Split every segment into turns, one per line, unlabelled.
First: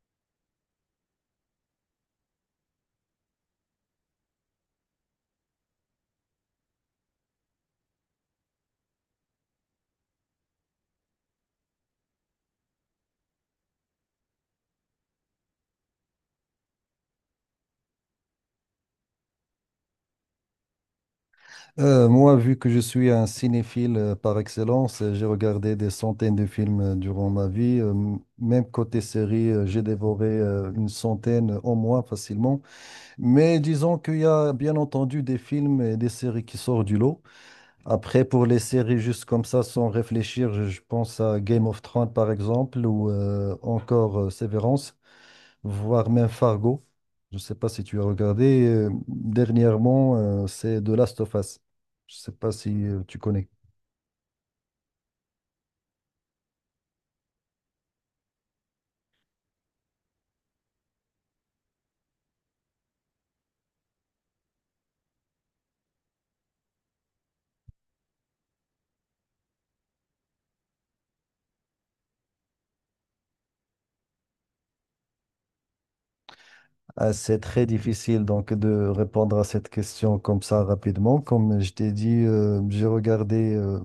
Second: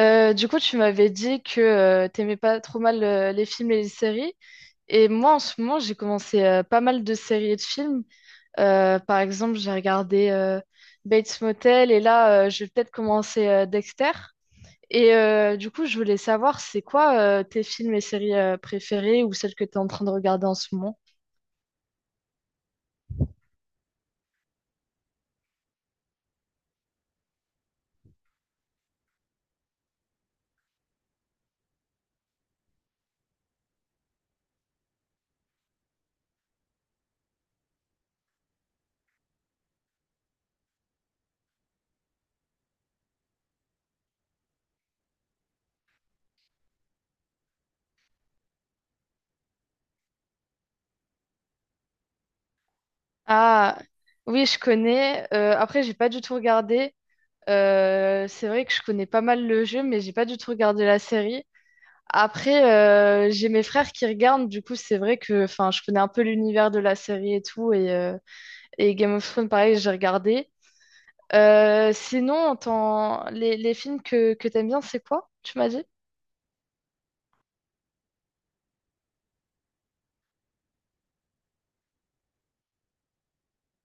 Du coup, tu m'avais dit que t'aimais pas trop mal les films et les séries. Et moi, en ce moment, j'ai commencé pas mal de séries et de films. Par exemple, j'ai regardé Bates Motel et là, je vais peut-être commencer Dexter. Du coup, je voulais savoir, c'est quoi tes films et séries préférés ou celles que tu es en train de regarder en ce moment?
Moi, vu que je suis un cinéphile par excellence, j'ai regardé des centaines de films durant ma vie. Même côté série, j'ai dévoré une centaine au moins facilement. Mais disons qu'il y a bien entendu des films et des séries qui sortent du lot. Après, pour les séries juste comme ça, sans réfléchir, je pense à Game of Thrones par exemple ou encore Severance, voire même Fargo. Je ne sais pas si tu as regardé, dernièrement, c'est The Last of Us. Je ne sais pas si tu connais.
Ah, oui, je connais. Après, j'ai pas du tout regardé. C'est vrai que je connais pas mal le jeu, mais j'ai pas du tout regardé la série. Après, j'ai mes frères qui regardent, du coup, c'est vrai que enfin, je connais un peu l'univers de la série et tout. Et Game of Thrones, pareil, j'ai regardé. Sinon, les films que t'aimes bien, c'est quoi, tu m'as dit?
Ah, c'est très difficile donc de répondre à cette question comme ça rapidement. Comme je t'ai dit, j'ai regardé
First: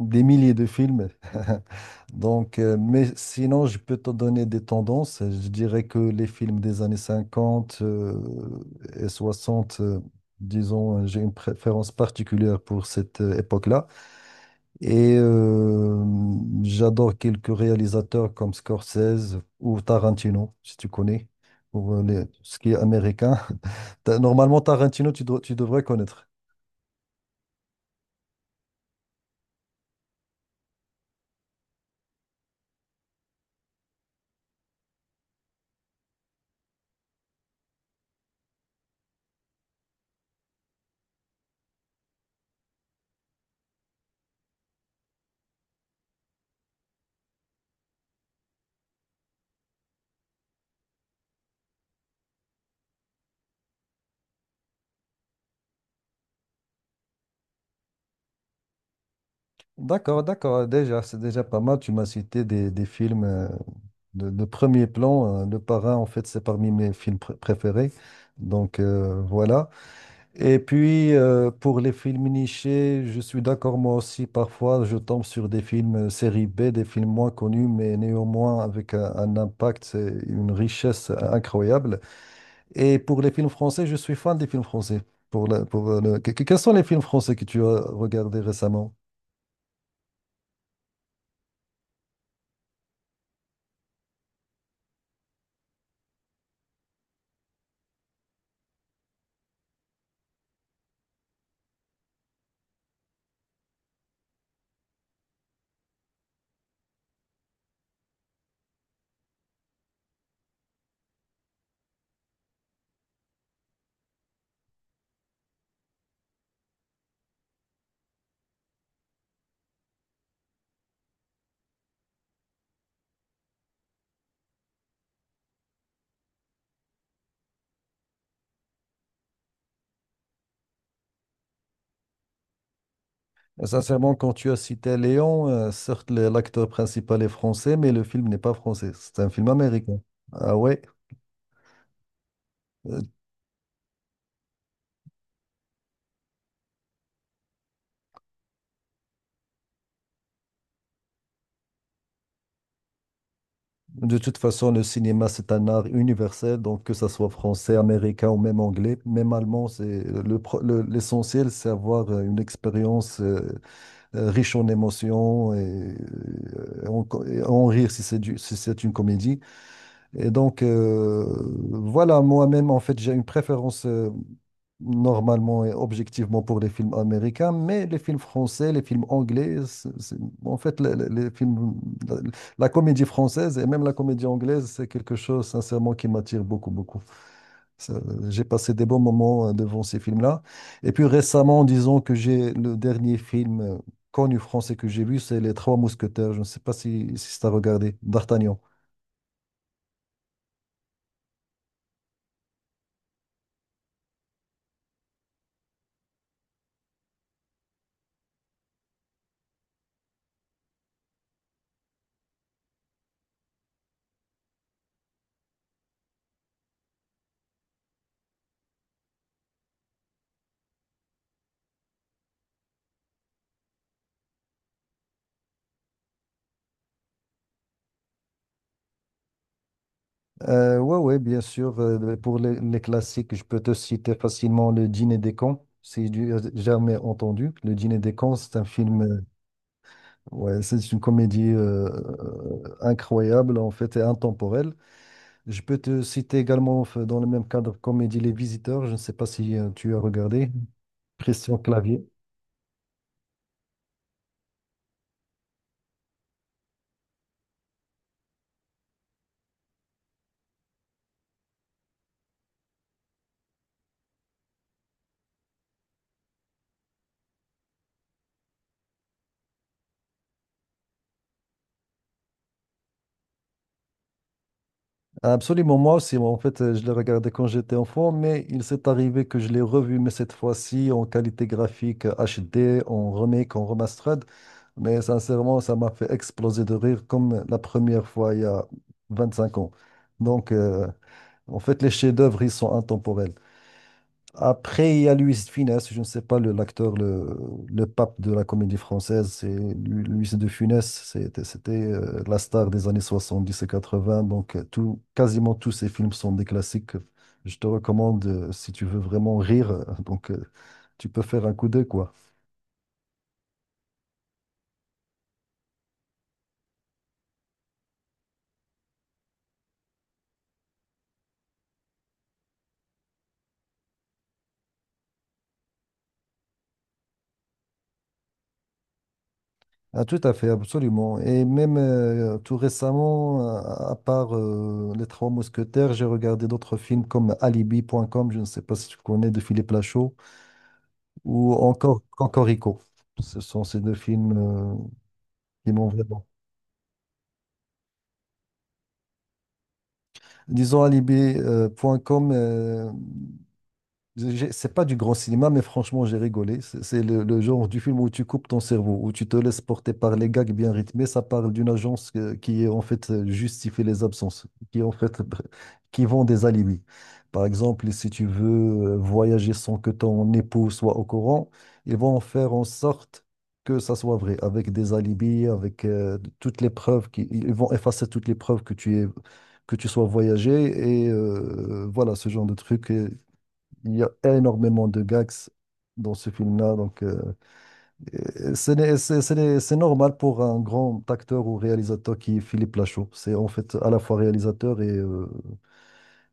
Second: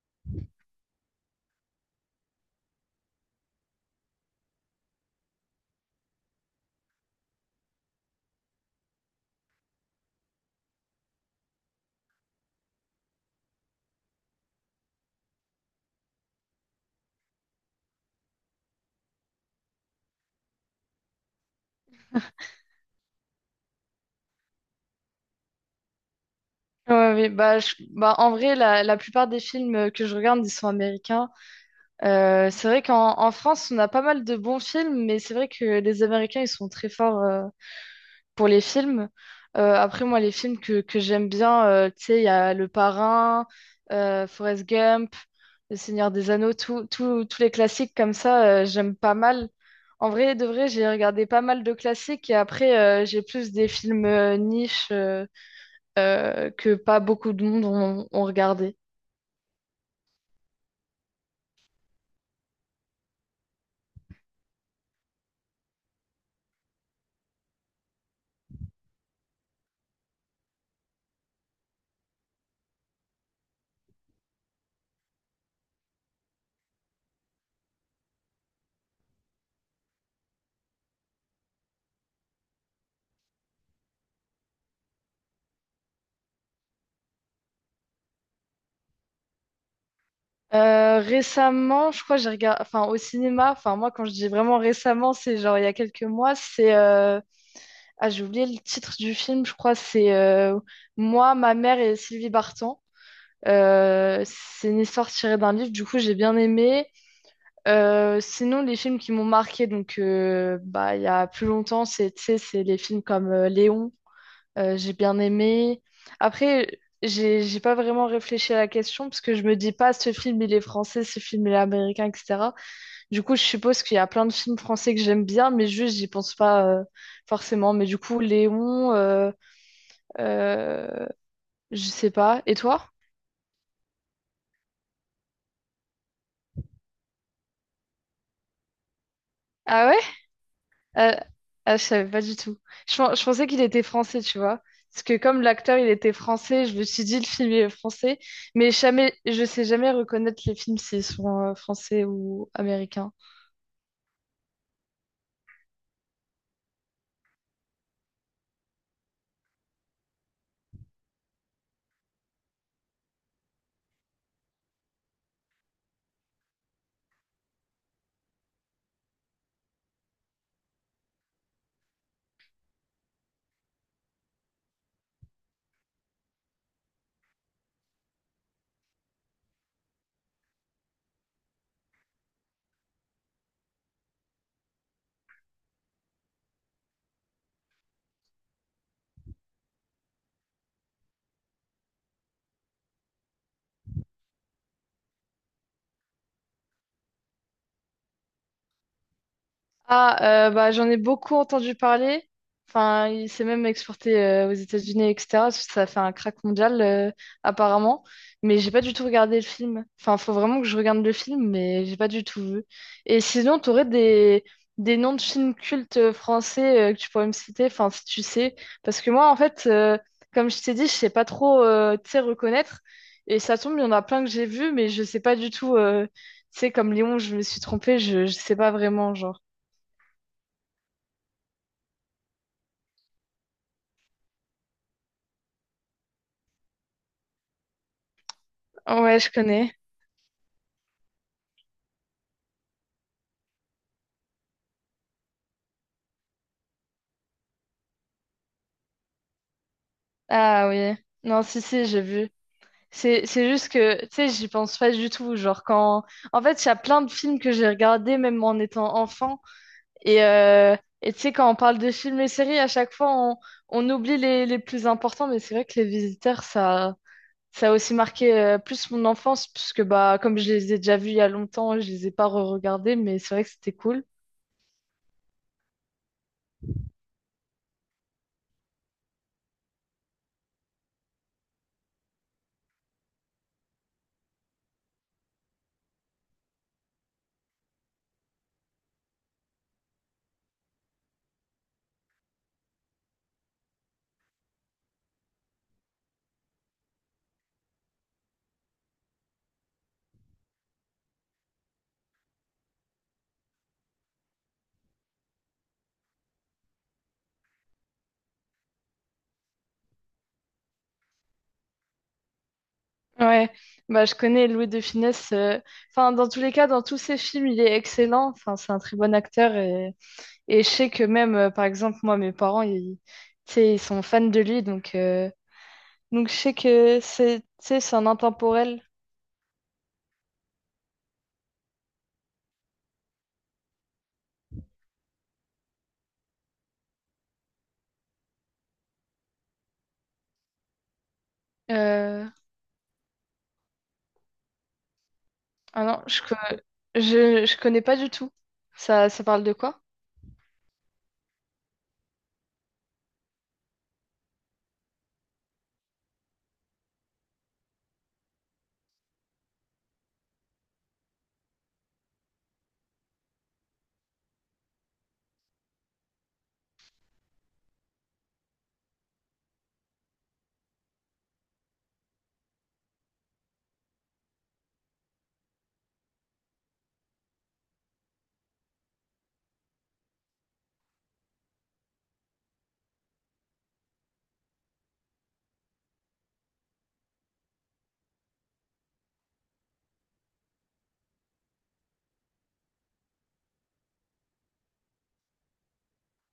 des milliers de films. Donc, mais sinon, je peux te donner des tendances. Je dirais que les films des années 50 et 60, disons, j'ai une préférence particulière pour cette époque-là. Et j'adore quelques réalisateurs comme Scorsese ou Tarantino, si tu connais, ou ce qui est américain. Normalement, Tarantino, tu devrais connaître.
Ouais, oui, en vrai, la plupart des films que je regarde, ils sont américains. C'est vrai qu'en en France, on a pas mal de bons films, mais c'est vrai que les Américains, ils sont très forts pour les films. Après, moi, les films que j'aime bien, tu sais, il y a Le Parrain, Forrest Gump, Le Seigneur des Anneaux, tous les classiques comme ça, j'aime pas mal. En vrai, de vrai, j'ai regardé pas mal de classiques et après, j'ai plus des films niches que pas beaucoup de monde ont regardé.
D'accord, d'accord, déjà, c'est déjà pas mal. Tu m'as cité des films de premier plan. Le Parrain, en fait, c'est parmi mes films préférés. Donc, voilà. Et puis, pour les films nichés, je suis d'accord, moi aussi, parfois, je tombe sur des films série B, des films moins connus, mais néanmoins avec un impact, c'est une richesse incroyable. Et pour les films français, je suis fan des films français. Pour la- pour le- que- Quels sont les films français que tu as regardés récemment?
Récemment, je crois que j'ai regardé, enfin au cinéma, enfin moi quand je dis vraiment récemment, c'est genre il y a quelques mois, c'est Ah, j'ai oublié le titre du film, je crois, c'est Moi, ma mère et Sylvie Vartan. C'est une histoire tirée d'un livre, du coup, j'ai bien aimé. Sinon, les films qui m'ont marqué, donc, bah, il y a plus longtemps, c'est, tu sais, c'est les films comme Léon, j'ai bien aimé. Après, j'ai pas vraiment réfléchi à la question, parce que je me dis pas, ce film, il est français, ce film, il est américain, etc. Du coup, je suppose qu'il y a plein de films français que j'aime bien, mais juste, j'y pense pas forcément. Mais du coup, Léon. Euh, je sais pas. Et toi?
Sincèrement, quand tu as cité Léon, certes, l'acteur principal est français, mais le film n'est pas français, c'est un film
Ah
américain.
ouais?
Ah ouais?
Euh, ah, je savais pas du tout.
euh,
Je pensais qu'il était français, tu vois. Parce que comme l'acteur, il était français, je me suis dit le film est français. Mais jamais, je sais jamais reconnaître les films s'ils sont français ou américains.
De toute façon, le cinéma, c'est un art universel, donc que ça soit français, américain ou même anglais, même allemand, c'est le, pro- le- l'essentiel, c'est avoir une expérience riche en émotions et en rire si si c'est une comédie. Et donc, voilà, moi-même, en fait, j'ai une préférence, normalement et objectivement pour les films américains, mais les films français, les films anglais, en fait, les films, la, la comédie française et même la comédie anglaise, c'est quelque chose, sincèrement, qui m'attire beaucoup, beaucoup. Ça, j'ai passé des bons moments devant ces films-là. Et puis récemment, disons que j'ai le dernier film connu français que j'ai vu, c'est Les Trois Mousquetaires. Je ne sais pas si tu as regardé, D'Artagnan.
Ah, bah, j'en ai beaucoup entendu parler. Enfin, il s'est même exporté aux États-Unis, etc. parce que ça a fait un crack mondial, apparemment. Mais j'ai pas du tout regardé le film. Enfin, faut vraiment que je regarde le film, mais j'ai pas du tout vu. Et sinon, t'aurais des… des noms de films cultes français que tu pourrais me citer, enfin, si tu sais. Parce que moi, en fait, comme je t'ai dit, je sais pas trop, tu sais, reconnaître. Et ça tombe, il y en a plein que j'ai vus, mais je sais pas du tout. Tu sais, comme Léon, je me suis trompée, je sais pas vraiment, genre.
Ouais, ouais, bien sûr. Pour les classiques, je peux te citer facilement Le Dîner des cons, si tu as jamais entendu. Le Dîner des cons, c'est un film,
Ouais, je connais.
ouais, c'est une comédie incroyable en fait et intemporelle. Je peux te citer également dans le même cadre comédie Les Visiteurs. Je ne sais pas si tu as regardé
Ah oui. Non,
Christian
si, j'ai
Clavier.
vu. C'est juste que, tu sais, j'y pense pas du tout. Genre, quand. En fait, il y a plein de films que j'ai regardés, même en étant enfant. Et, euh, et tu sais, quand on parle de films et séries, à chaque fois, on oublie les plus importants. Mais c'est vrai que Les Visiteurs, ça a aussi marqué plus mon enfance, puisque, bah, comme je les ai déjà vus il y a longtemps, je les ai pas re-regardés. Mais c'est vrai que c'était cool.
Absolument, moi aussi. Moi, en fait, je l'ai regardé quand j'étais enfant, mais il s'est arrivé que je l'ai revu, mais cette fois-ci en qualité graphique HD, en remake, en remastered. Mais sincèrement, ça m'a fait exploser de rire comme la première fois il y a 25 ans. Donc, en fait, les chefs-d'œuvre, ils sont intemporels. Après, il y a Luis de Funès, je ne sais pas, l'acteur, le pape de la comédie française, c'est Luis de Funès, c'était la star des années 70 et 80, donc tout, quasiment tous ses films sont des classiques. Je te recommande, si tu veux vraiment rire, tu peux faire un coup d'œil, quoi.
Ouais, bah, je connais Louis de Funès. Enfin, dans tous les cas, dans tous ses films, il est excellent. Enfin, c'est un très bon acteur. Et je sais que même, par exemple, moi, mes parents, tu sais, ils sont fans de lui. Donc je sais que c'est, tu sais, c'est un intemporel.
Ah, tout à fait, absolument. Et même tout récemment, à part Les Trois Mousquetaires, j'ai regardé d'autres films comme Alibi.com, je ne sais pas si tu connais, de Philippe Lachaud, ou encore
Euh,
Cocorico. Ce sont ces deux films qui
Ah
m'ont
non, je,
vraiment.
co- je connais pas du tout. Ça parle de quoi?
Disons alibi point com. C'est pas du grand cinéma, mais franchement, j'ai rigolé. C'est le genre du film où tu coupes ton cerveau, où tu te laisses porter par les gags bien rythmés. Ça parle d'une agence qui, en fait, justifie les absences, qui, en fait, qui vend des alibis. Par exemple, si tu veux voyager sans que ton époux soit au courant, ils vont en faire en sorte que ça soit vrai, avec des alibis, avec toutes les preuves qui, ils vont effacer toutes les preuves que tu es, que tu sois voyagé, et voilà ce genre de truc. Il y a énormément de gags dans ce film-là, donc et ce n'est- c'est normal pour un grand acteur ou réalisateur qui est Philippe Lachaud. C'est en fait à la fois réalisateur et, euh,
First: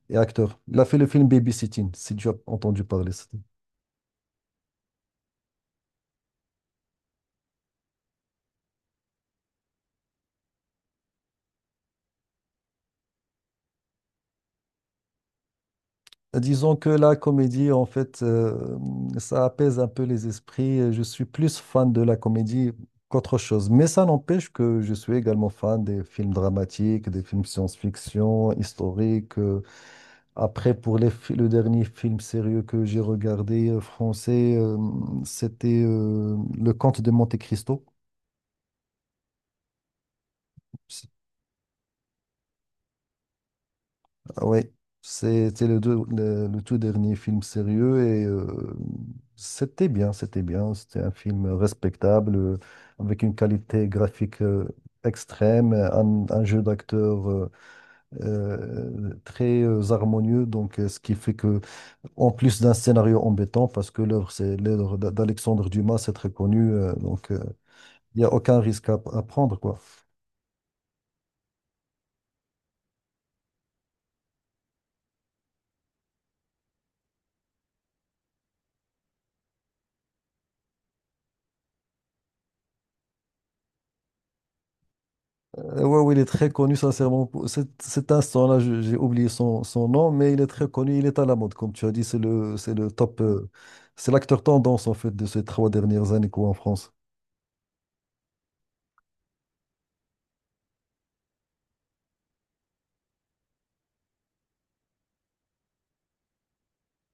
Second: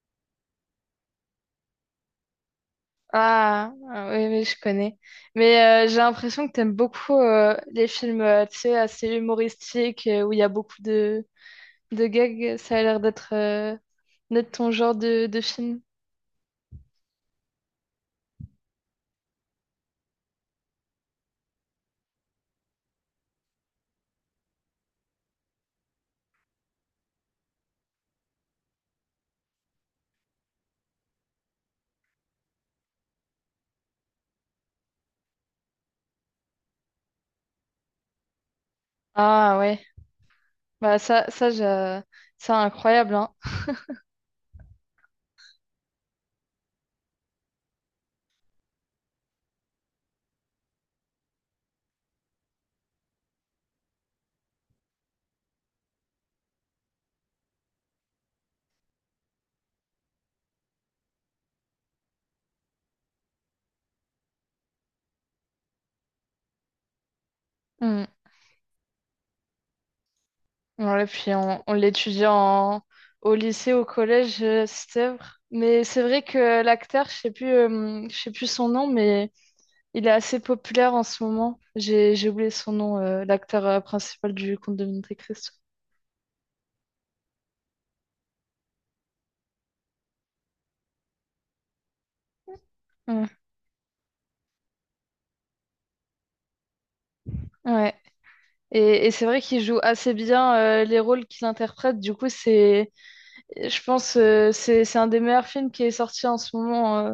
et acteur. Il a fait le film Babysitting, si tu as entendu parler.
Ah, oui, oui, je connais. Mais j'ai l'impression que t'aimes beaucoup les films, tu sais, assez humoristiques, où il y a beaucoup de gag, ça a l'air d'être ton genre de film.
Disons que la comédie, en fait, ça apaise un peu les esprits. Je suis plus fan de la comédie qu'autre chose. Mais ça n'empêche que je suis également fan des films dramatiques, des films science-fiction, historiques. Après, le dernier film sérieux que j'ai regardé français, c'était Le Comte de Monte-Cristo.
Ah ouais, bah
C'est-
ça, ça, j'a- c'est incroyable, hein.
Ouais, c'était le tout dernier film sérieux, et c'était bien, c'était bien. C'était un film respectable, avec une qualité graphique extrême, un jeu d'acteur très harmonieux, donc ce qui fait que, en plus d'un scénario embêtant, parce que l'œuvre, c'est l'œuvre d'Alexandre Dumas, c'est très connu,
Mm.
il n'y a aucun risque à prendre, quoi.
Ouais, puis on l'étudie en… au lycée, au collège, cette œuvre. Mais c'est vrai que l'acteur, je sais plus son nom, mais il est assez populaire en ce moment. J'ai oublié son nom, l'acteur principal du Conte de Monte Cristo.
Ouais, oui, il est très connu, sincèrement. Pour cet instant-là, j'ai oublié son nom, mais il est très connu, il est à la mode, comme tu as dit, c'est le top,
Mm.
c'est l'acteur tendance, en fait, de ces trois dernières années, quoi, en France.
Ouais. Et c'est vrai qu'il joue assez bien les rôles qu'il interprète. Du coup, c'est… Je pense c'est un des meilleurs films qui est sorti en ce moment euh,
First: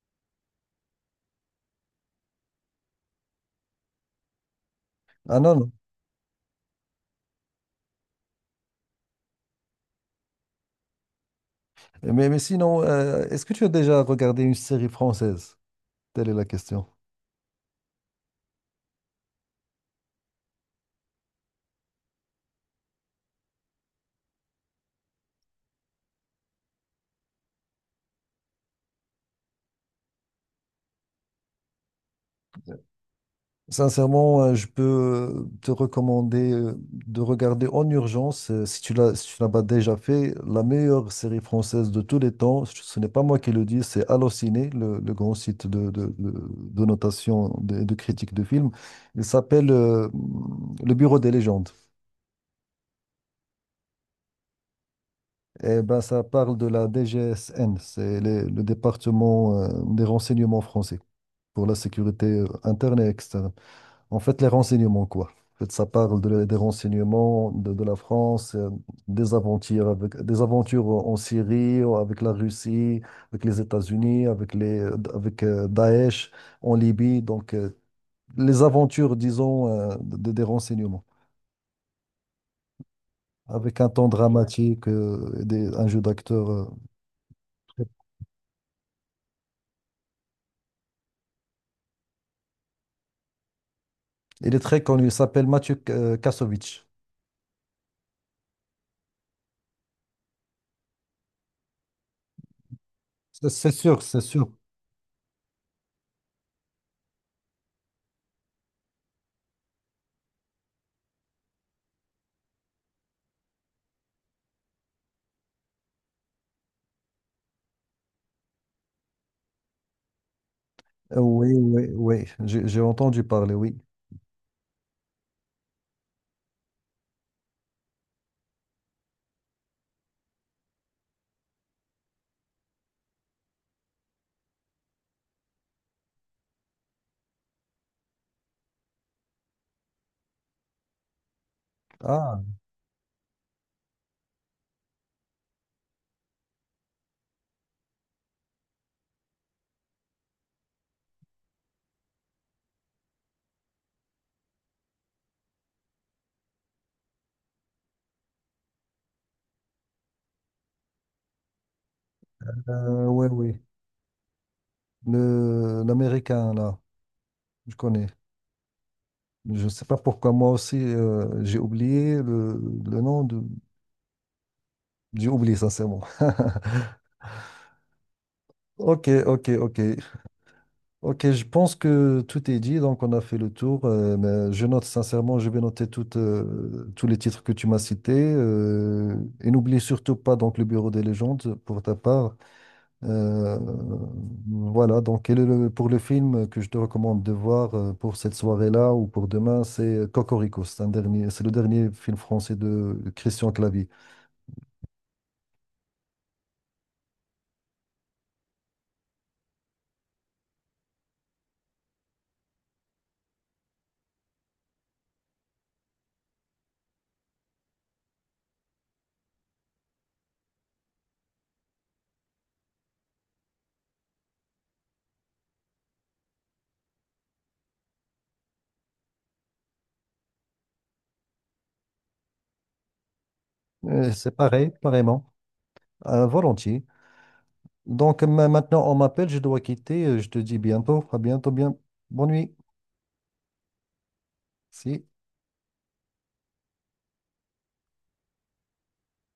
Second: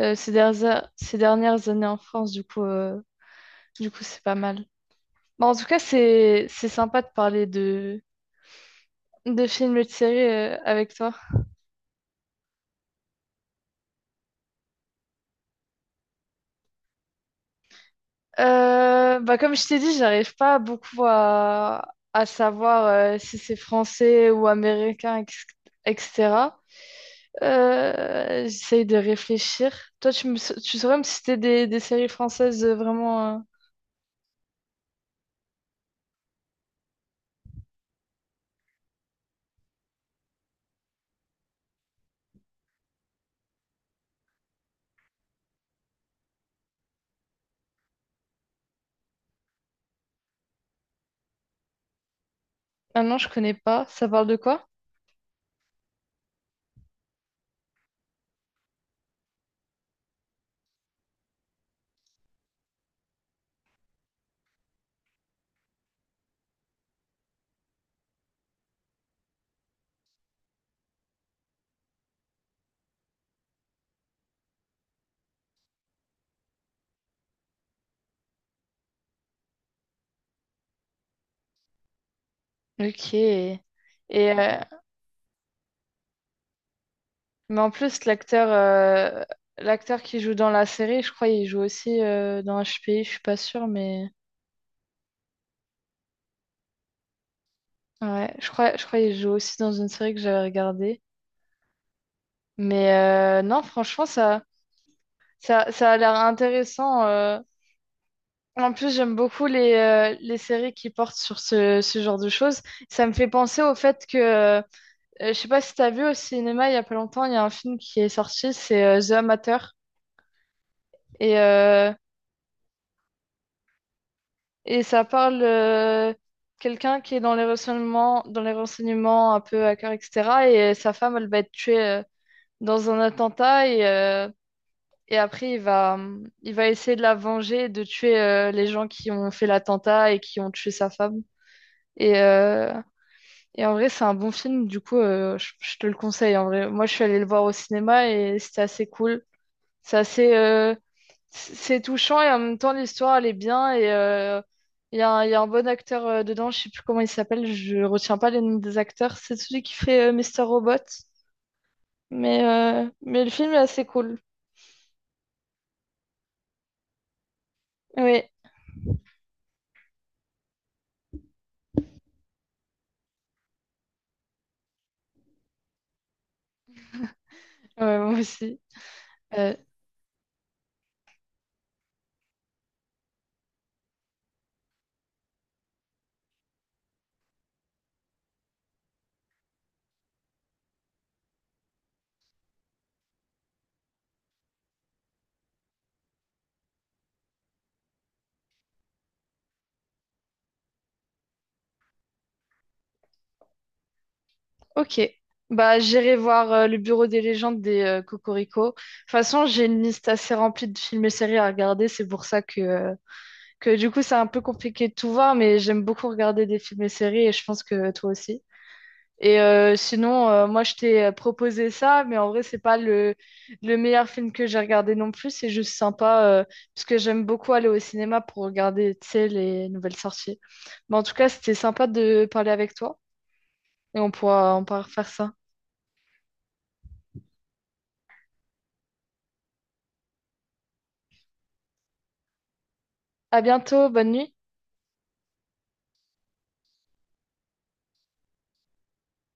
euh, ces dernières années en France du coup c'est pas mal.
Ah
Bon,
non,
en tout
non.
cas c'est sympa de parler de films et de séries avec toi.
Mais, mais sinon, est-ce que tu as déjà regardé une série française? Telle est la question.
Bah comme je t'ai dit j'arrive pas beaucoup à savoir si c'est français ou américain etc. J'essaye de réfléchir. Toi, tu saurais me citer des séries françaises vraiment.
Sincèrement, je peux te recommander de regarder en urgence, si tu l'as pas déjà fait, la meilleure série française de tous les temps. Ce n'est pas moi qui le dis, c'est Allociné, le grand site de notation et de critique de films. Il s'appelle Le Bureau des légendes.
Ah non, je connais pas. Ça parle de quoi?
Et ben, ça parle de la DGSN, c'est le département des renseignements français pour la sécurité interne et externe. En fait, les renseignements, quoi. En fait, ça parle des renseignements de la France, des aventures, des aventures en Syrie, ou avec la Russie, avec les États-Unis, avec Daesh en Libye. Donc, les aventures, disons, des renseignements,
Ok. Et
avec un ton
euh,
dramatique, un jeu d'acteur,
mais en
très-
plus l'acteur qui joue dans la série, je crois il joue aussi dans HPI, je suis pas sûre mais
il est très connu, il s'appelle Mathieu Kassovitch.
ouais, je crois il joue aussi dans une série que j'avais regardée. Mais
C'est
non,
c'est sûr,
franchement
c'est sûr.
ça a l'air intéressant. Euh. En plus, j'aime beaucoup les séries qui portent sur ce genre de choses. Ça me fait penser au fait que, je sais pas si t'as vu au cinéma il y a pas longtemps, il y a un film qui est sorti, c'est The Amateur. Et,
Oui, oui, oui, j'ai entendu parler, oui.
et ça parle quelqu'un qui est dans les renseignements un peu à cœur, etc. Et sa femme, elle va être tuée dans un attentat. Et après, il va essayer de la venger, et de tuer les gens qui ont fait l'attentat et qui ont tué sa femme. Et,
Ah,
euh, et en vrai, c'est un bon film. Du coup, je te le conseille. En vrai, moi, je suis allée le voir au cinéma et c'était assez cool. C'est assez, c'est touchant et en même temps l'histoire elle est bien et il y a, un il y a un bon acteur dedans, je sais plus comment il s'appelle, je retiens pas les noms des acteurs. C'est celui qui fait Mr. Robot, mais mais
oui,
le film est
oui.
assez cool.
L'américain, là, je connais.
Oui,
Je ne sais pas pourquoi moi aussi, j'ai oublié le nom de... J'ai oublié, sincèrement.
ouais, moi aussi.
Ok, ok,
Euh,
ok. Ok, je pense que tout est dit, donc on a fait le tour. Mais je note sincèrement, je vais noter tous les titres que tu m'as cités. Et n'oublie surtout pas donc le Bureau des légendes pour ta part. Euh, voilà, donc pour le film que je te recommande de voir pour cette soirée-là ou pour demain, c'est Cocorico. C'est le dernier film français de Christian Clavier.
ok. Bah, j'irai voir le Bureau des légendes des, Cocorico. De toute façon, j'ai une liste assez remplie de films et séries à regarder. C'est pour ça que du coup, c'est un peu compliqué de tout voir, mais j'aime beaucoup regarder des films et séries et je pense que toi aussi. Sinon, moi, je t'ai proposé ça, mais en vrai, c'est pas le, le meilleur film que j'ai regardé non plus. C'est juste sympa, parce que j'aime beaucoup aller au cinéma pour regarder, tu sais, les nouvelles sorties. Mais en tout cas, c'était sympa de parler avec toi et
C'est
on
pareil,
pourra refaire
pareillement,
ça.
volontiers. Donc maintenant, on m'appelle, je dois quitter. Je te dis bientôt, à bientôt, bien, bonne nuit.
À bientôt, bonne nuit.
Si.